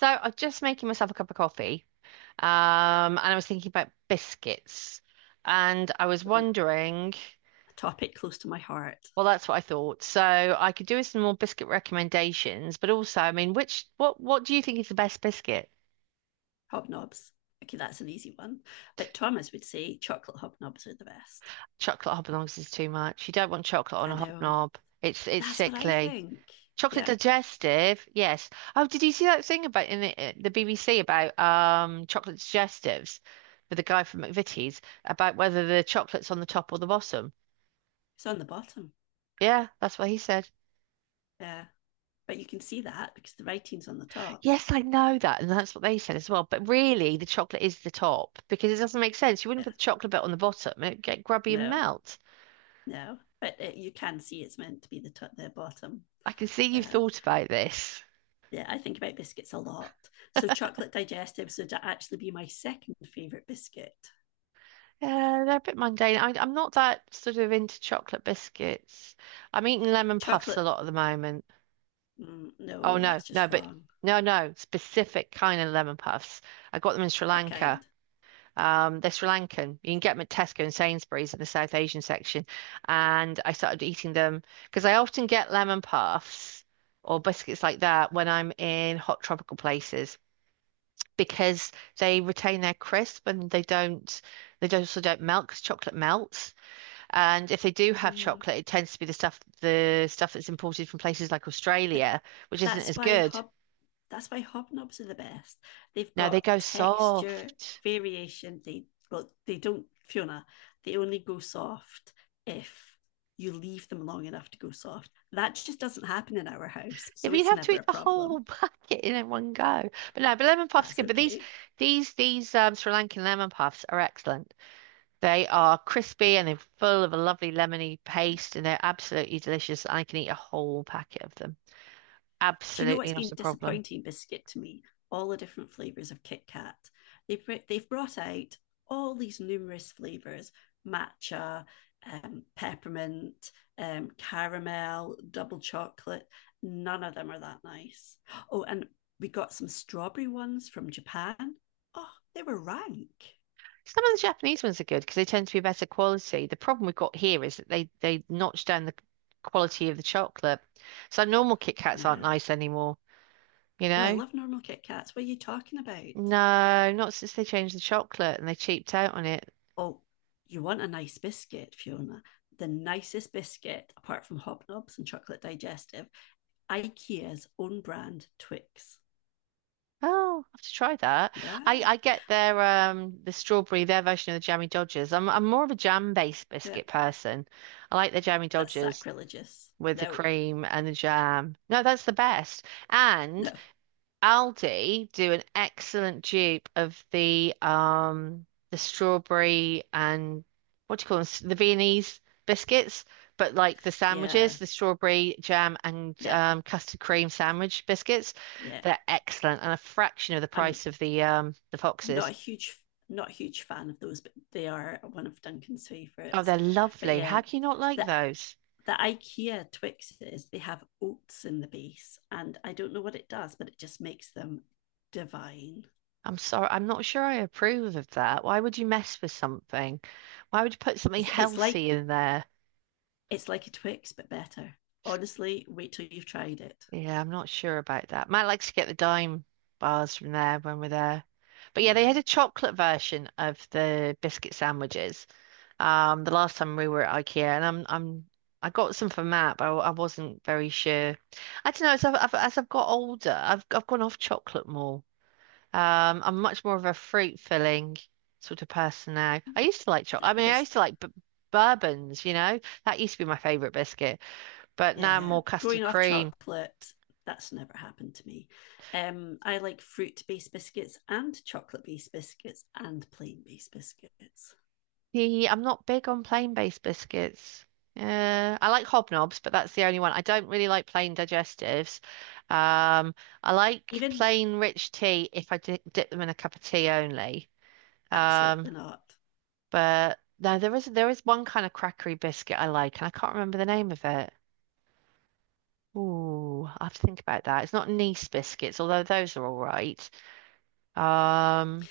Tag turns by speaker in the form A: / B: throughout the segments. A: So I'm just making myself a cup of coffee, um, and I was thinking about biscuits, and I was
B: Oh,
A: wondering,
B: a topic close to my heart
A: well, that's what I thought. So I could do with some more biscuit recommendations, but also, I mean, which what do you think is the best biscuit?
B: hobnobs. Okay, that's an easy one. But Thomas would say chocolate hobnobs are the best.
A: Chocolate hobnobs is too much. You don't want chocolate on
B: I
A: a
B: know.
A: hobnob. It's
B: That's what I
A: sickly.
B: think.
A: Chocolate
B: Yeah,
A: digestive, yes. Oh, did you see that thing about in the BBC about chocolate digestives with the guy from McVitie's about whether the chocolate's on the top or the bottom?
B: it's on the bottom.
A: Yeah, that's what he said.
B: Yeah, but you can see that because the writing's on the top.
A: Yes, I know that, and that's what they said as well. But really, the chocolate is the top because it doesn't make sense. You wouldn't
B: Yeah,
A: put the chocolate bit on the bottom; it'd get grubby and
B: no,
A: melt.
B: no, but you can see it's meant to be the top, the bottom.
A: I can see you've
B: Yeah.
A: thought about this.
B: Yeah, I think about biscuits a lot. So chocolate digestives would actually be my second favorite biscuit.
A: Yeah, they're a bit mundane. I'm not that sort of into chocolate biscuits. I'm eating lemon puffs a
B: Chocolate,
A: lot at the moment. Oh
B: no,
A: no,
B: that's
A: no,
B: just
A: but
B: wrong.
A: no, no, specific kind of lemon puffs. I got them in Sri
B: What
A: Lanka.
B: kind?
A: They're Sri Lankan. You can get them at Tesco and Sainsbury's in the South Asian section. And I started eating them because I often get lemon puffs or biscuits like that when I'm in hot tropical places because they retain their crisp and they don't also don't melt because chocolate melts. And if they do have
B: Mm,
A: chocolate, it tends to be the stuff that's imported from places like
B: but
A: Australia, which isn't
B: that's
A: as
B: why
A: good.
B: hob that's why hobnobs are the best. They've
A: Now they
B: got
A: go
B: texture
A: soft.
B: variation. They well, they don't Fiona. They only go soft if you leave them long enough to go soft. That just doesn't happen in our house,
A: Yeah,
B: so
A: but you'd
B: it's
A: have to
B: never a
A: eat the whole
B: problem.
A: bucket in one go. But no, but lemon puffs are
B: That's
A: good. But these
B: okay.
A: these these um Sri Lankan lemon puffs are excellent. They are crispy and they're full of a lovely lemony paste and they're absolutely delicious. I can eat a whole packet of them.
B: Do you know what's
A: Absolutely not
B: been
A: a problem.
B: disappointing, Biscuit, to me? All the different flavors of Kit Kat. They've brought out all these numerous flavors matcha, peppermint, caramel, double chocolate. None of them are that nice. Oh, and we got some strawberry ones from Japan. Oh, they were rank.
A: Some of the Japanese ones are good because they tend to be better quality. The problem we've got here is that they notch down the quality of the chocolate. So normal Kit Kats aren't
B: Yeah.
A: nice anymore, you
B: Oh, I
A: know?
B: love normal Kit Kats. What are you talking about?
A: No, not since they changed the chocolate and they cheaped out on it.
B: Oh, you want a nice biscuit, Fiona. The nicest biscuit, apart from Hobnobs and Chocolate Digestive, IKEA's own brand Twix.
A: Oh, I have to try that. I,
B: Yeah,
A: I get their the strawberry, their version of the jammy Dodgers. I'm more of a jam-based
B: yeah,
A: biscuit person. I like the jammy
B: that's
A: Dodgers
B: sacrilegious.
A: with the
B: Nope,
A: cream and the jam. No, that's the best. And
B: no,
A: Aldi do an excellent dupe of the strawberry and what do you call them? The Viennese biscuits, but like the
B: yeah,
A: sandwiches, the strawberry jam and
B: yeah,
A: custard cream sandwich biscuits,
B: yeah.
A: they're excellent and a fraction of the
B: I'm
A: price of the
B: not a
A: Foxes.
B: huge, not a huge fan of those, but they are one of Duncan's
A: Oh,
B: favourites.
A: they're
B: But
A: lovely.
B: yeah,
A: How can you not like
B: the
A: those?
B: the IKEA Twixes they have oats in the base, and I don't know what it does, but it just makes them divine.
A: I'm sorry, I'm not sure I approve of that. Why would you mess with something? Why would you put something
B: It's, it's like
A: healthy in there?
B: it's like a Twix but better. Honestly, wait till you've tried it.
A: Yeah, I'm not sure about that. Matt likes to get the dime bars from there when we're there. But yeah, they
B: Yeah,
A: had a chocolate version of the biscuit sandwiches. The last time we were at IKEA, and I got some for Matt, but I wasn't very sure. I don't know. As I've got older, I've gone off chocolate more. I'm much more of a fruit filling sort of person now. I used to like chocolate.
B: that
A: I mean, I
B: has
A: used to like b bourbons. You know, that used to be my favorite biscuit. But now I'm
B: yeah.
A: more custard
B: Going off
A: cream.
B: chocolate, that's never happened to me. I like fruit based biscuits and chocolate based biscuits and plain based biscuits.
A: See, I'm not big on plain-based biscuits. I like hobnobs, but that's the only one. I don't really like plain digestives. Um, I like
B: Even
A: plain rich tea if I di dip them in a cup of tea only. Um,
B: absolutely not.
A: but no, there is one kind of crackery biscuit I like, and I can't remember the name of it. Ooh, I have to think about that. It's not Nice biscuits, although those are all right. Um,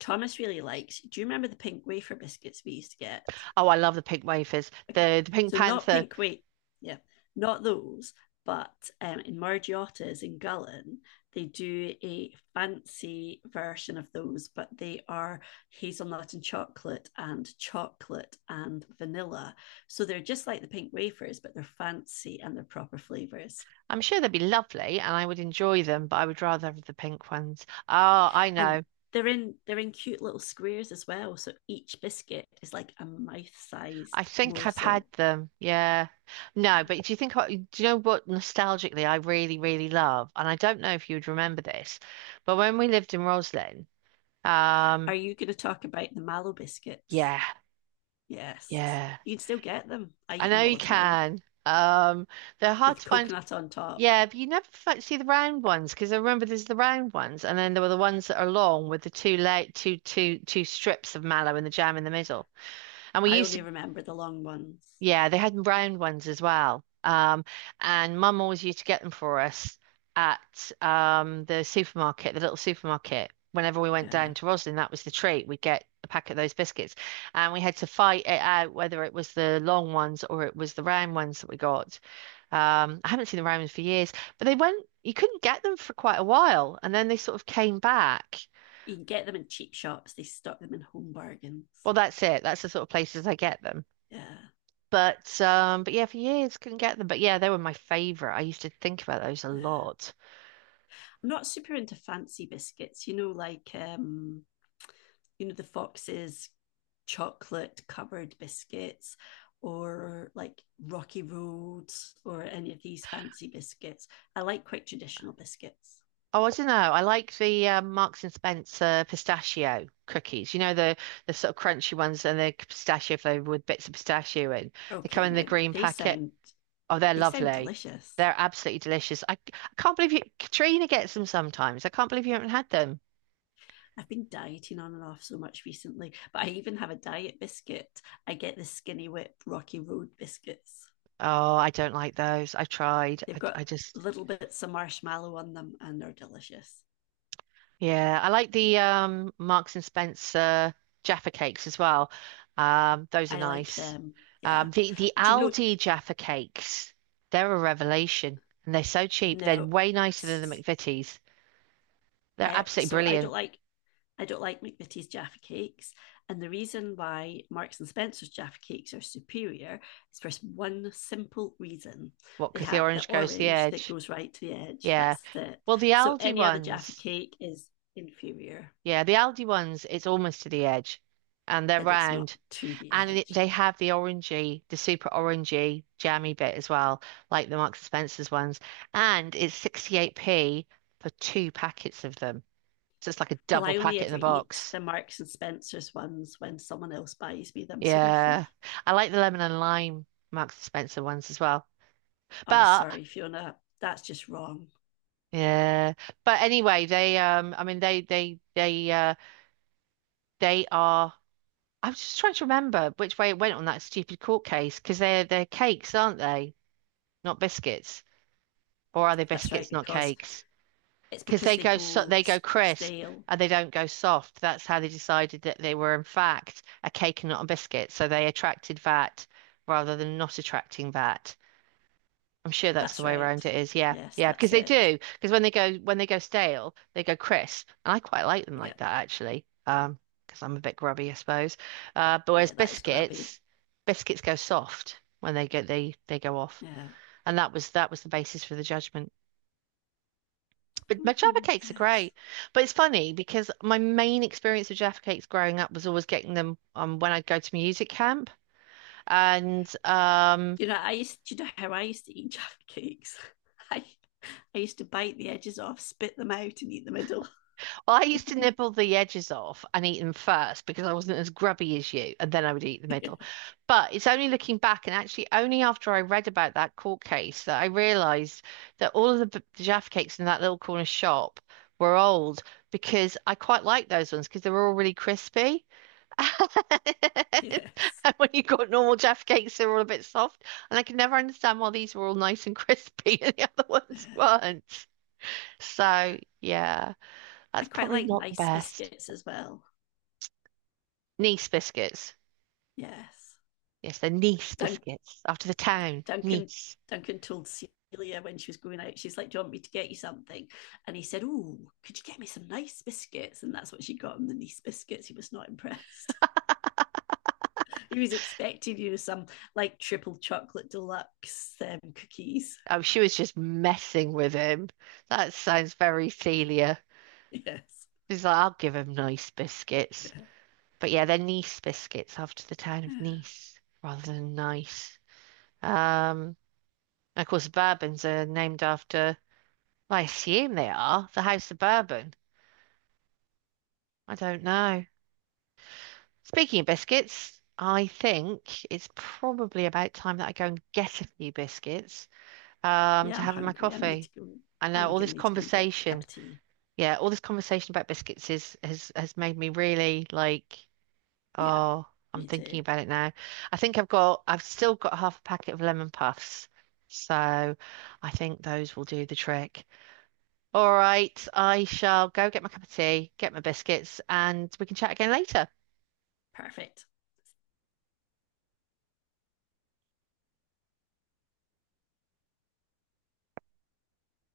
B: Thomas really likes. Do you remember the pink wafer biscuits we used to get?
A: oh, I love the pink wafers.
B: Okay.
A: The Pink
B: So not
A: Panther.
B: pink wheat. Yeah. Not those. But in Margiotta's in Gullin, they do a fancy version of those, but they are hazelnut and chocolate and chocolate and vanilla. So they're just like the pink wafers, but they're fancy and they're proper flavors.
A: I'm sure they'd be lovely and I would enjoy them, but I would rather have the pink ones. Oh, I
B: And
A: know.
B: they're in cute little squares as well. So each biscuit is like a
A: I
B: mouth-sized
A: think I've had
B: morsel.
A: them. Yeah. No, but do you think, do you know what nostalgically I really, really love? And I don't know if you would remember this, but when we lived in Roslyn, um,
B: Are you going to talk about the mallow biscuits?
A: yeah,
B: Yes.
A: yeah,
B: You can still get them. I
A: I
B: eat
A: know
B: them all
A: you
B: the time
A: can. Um, they're hard
B: with
A: to find.
B: coconut on top.
A: Yeah, but you never see the round ones because I remember there's the round ones, and then there were the ones that are long with the two late two two two strips of mallow and the jam in the middle. And we
B: I
A: used
B: only
A: to,
B: remember the long ones.
A: Yeah, they had round ones as well. And mum always used to get them for us at the supermarket, the little supermarket. Whenever we went
B: Yeah.
A: down to Roslyn, that was the treat. We'd get a pack of those biscuits. And we had to fight it out whether it was the long ones or it was the round ones that we got. I haven't seen the round ones for years, but they went, you couldn't get them for quite a while. And then they sort of came back.
B: You can get them in cheap shops. They stock them in home bargains.
A: Well, that's it. That's the sort of places I get them.
B: Yeah.
A: But yeah, for years couldn't get them. But yeah, they were my favorite. I used to think about those a
B: Yeah.
A: lot.
B: I'm not super into fancy biscuits, you know, like you know, the foxes chocolate covered biscuits or like Rocky Roads or any of these fancy biscuits. I like quite traditional biscuits.
A: Oh, I don't know. I like the Marks and Spencer pistachio cookies. You know the sort of crunchy ones and the pistachio flavored with bits of pistachio in. They come
B: Okay,
A: in the
B: now
A: green packet. Oh, they're
B: they sound
A: lovely.
B: delicious.
A: They're absolutely delicious. I can't believe you, Katrina gets them sometimes. I can't believe you haven't had them.
B: I've been dieting on and off so much recently, but I even have a diet biscuit. I get the Skinny Whip Rocky Road biscuits.
A: Oh, I don't like those. I tried.
B: They've
A: I, I
B: got
A: just
B: little bits of marshmallow on them and they're delicious.
A: Yeah, I like the Marks and Spencer Jaffa cakes as well. Those are
B: I like
A: nice.
B: them. Yeah.
A: The
B: Do you know?
A: Aldi Jaffa cakes, they're a revelation, and they're so cheap. They're
B: No.
A: way nicer than the
B: S-
A: McVitie's. They're
B: eh,
A: absolutely
B: so
A: brilliant.
B: I don't like McVitie's Jaffa cakes. And the reason why Marks and Spencer's Jaffa cakes are superior is for one simple reason.
A: What?
B: They
A: Because the
B: have the
A: orange goes to the
B: orange that
A: edge.
B: goes right to the edge.
A: Yeah.
B: That's it.
A: Well, the
B: So
A: Aldi
B: any other Jaffa
A: ones,
B: cake is inferior,
A: yeah, the Aldi ones, it's almost to the edge, and they're
B: but it's not
A: round.
B: to the
A: And it, they
B: edge.
A: have the orangey, the super orangey jammy bit as well, like the Marks and Spencer's ones. And it's 68p for two packets of them. So it's like a
B: Well,
A: double
B: I only
A: packet in
B: ever
A: the
B: eat
A: box.
B: the Marks and Spencer's ones when someone else buys me them, so they're
A: Yeah.
B: free.
A: I like the lemon and lime Marks and Spencer ones as well.
B: I'm
A: But
B: sorry, Fiona, that's just wrong.
A: yeah. But anyway, they I mean they are I'm just trying to remember which way it went on that stupid court case because they're cakes, aren't they? Not biscuits. Or are they
B: That's right,
A: biscuits, not
B: because
A: cakes?
B: it's
A: Because
B: because
A: they
B: they
A: go
B: go
A: crisp
B: stale.
A: and they don't go soft. That's how they decided that they were in fact a cake and not a biscuit. So they attracted VAT rather than not attracting VAT. I'm sure that's the
B: That's
A: way
B: right.
A: around it is. Yeah,
B: Yes,
A: yeah, because
B: that's
A: they
B: it.
A: do. Because when they go stale, they go crisp, and I quite like them
B: Yeah,
A: like that actually. Because I'm a bit grubby, I suppose. But whereas
B: yeah, that is grubby.
A: biscuits, biscuits go soft when they get they go off,
B: Yeah.
A: and that was the basis for the judgment. But my Jaffa
B: Mm,
A: cakes are
B: yes.
A: great. But it's funny because my main experience with Jaffa cakes growing up was always getting them when I'd go to music camp. And
B: Do you know I used? Do you know how I used to eat Jaffa cakes? I I used to bite the edges off, spit them out, and eat the middle.
A: Well, I used to nibble the edges off and eat them first because I wasn't as grubby as you. And then I would eat the
B: Yeah.
A: middle. But it's only looking back and actually only after I read about that court case that I realized that all of the Jaffa cakes in that little corner shop were old because I quite liked those ones because they were all really crispy.
B: Yes.
A: And when you got normal Jaffa cakes, they're all a bit soft. And I could never understand why these were all nice and crispy and the other ones
B: Yeah.
A: weren't. So, yeah,
B: I
A: that's
B: quite
A: probably
B: like
A: not the
B: nice
A: best.
B: biscuits as well.
A: Nice biscuits.
B: Yes.
A: Yes, they're Nice
B: Dun-
A: biscuits. After the town,
B: Duncan
A: Nice.
B: Duncan told Celia when she was going out, she's like, "Do you want me to get you something?" And he said, "Oh, could you get me some nice biscuits?" And that's what she got him the nice biscuits. He was not impressed. He was expecting you know some like triple chocolate deluxe cookies.
A: Oh, she was just messing with him. That sounds very Celia.
B: Yes.
A: She's like, I'll give him nice biscuits.
B: Yeah.
A: But yeah, they're Nice biscuits after the town of Nice rather than nice. Um, And Of course, the Bourbons are named after, well, I assume they are, the House of Bourbon. I don't know. Speaking of biscuits, I think it's probably about time that I go and get a few biscuits
B: Yeah,
A: to
B: I'm
A: have in my
B: hungry. I need to
A: coffee.
B: go.
A: I know
B: I'm
A: all
B: gonna
A: this
B: need to go and get a cup
A: conversation,
B: of tea.
A: yeah, all this conversation about biscuits is has made me really like,
B: Yeah,
A: oh, I'm
B: me
A: thinking
B: too.
A: about it now. I've still got half a packet of lemon puffs, so I think those will do the trick. All right, I shall go get my cup of tea, get my biscuits, and we can chat again later.
B: Perfect.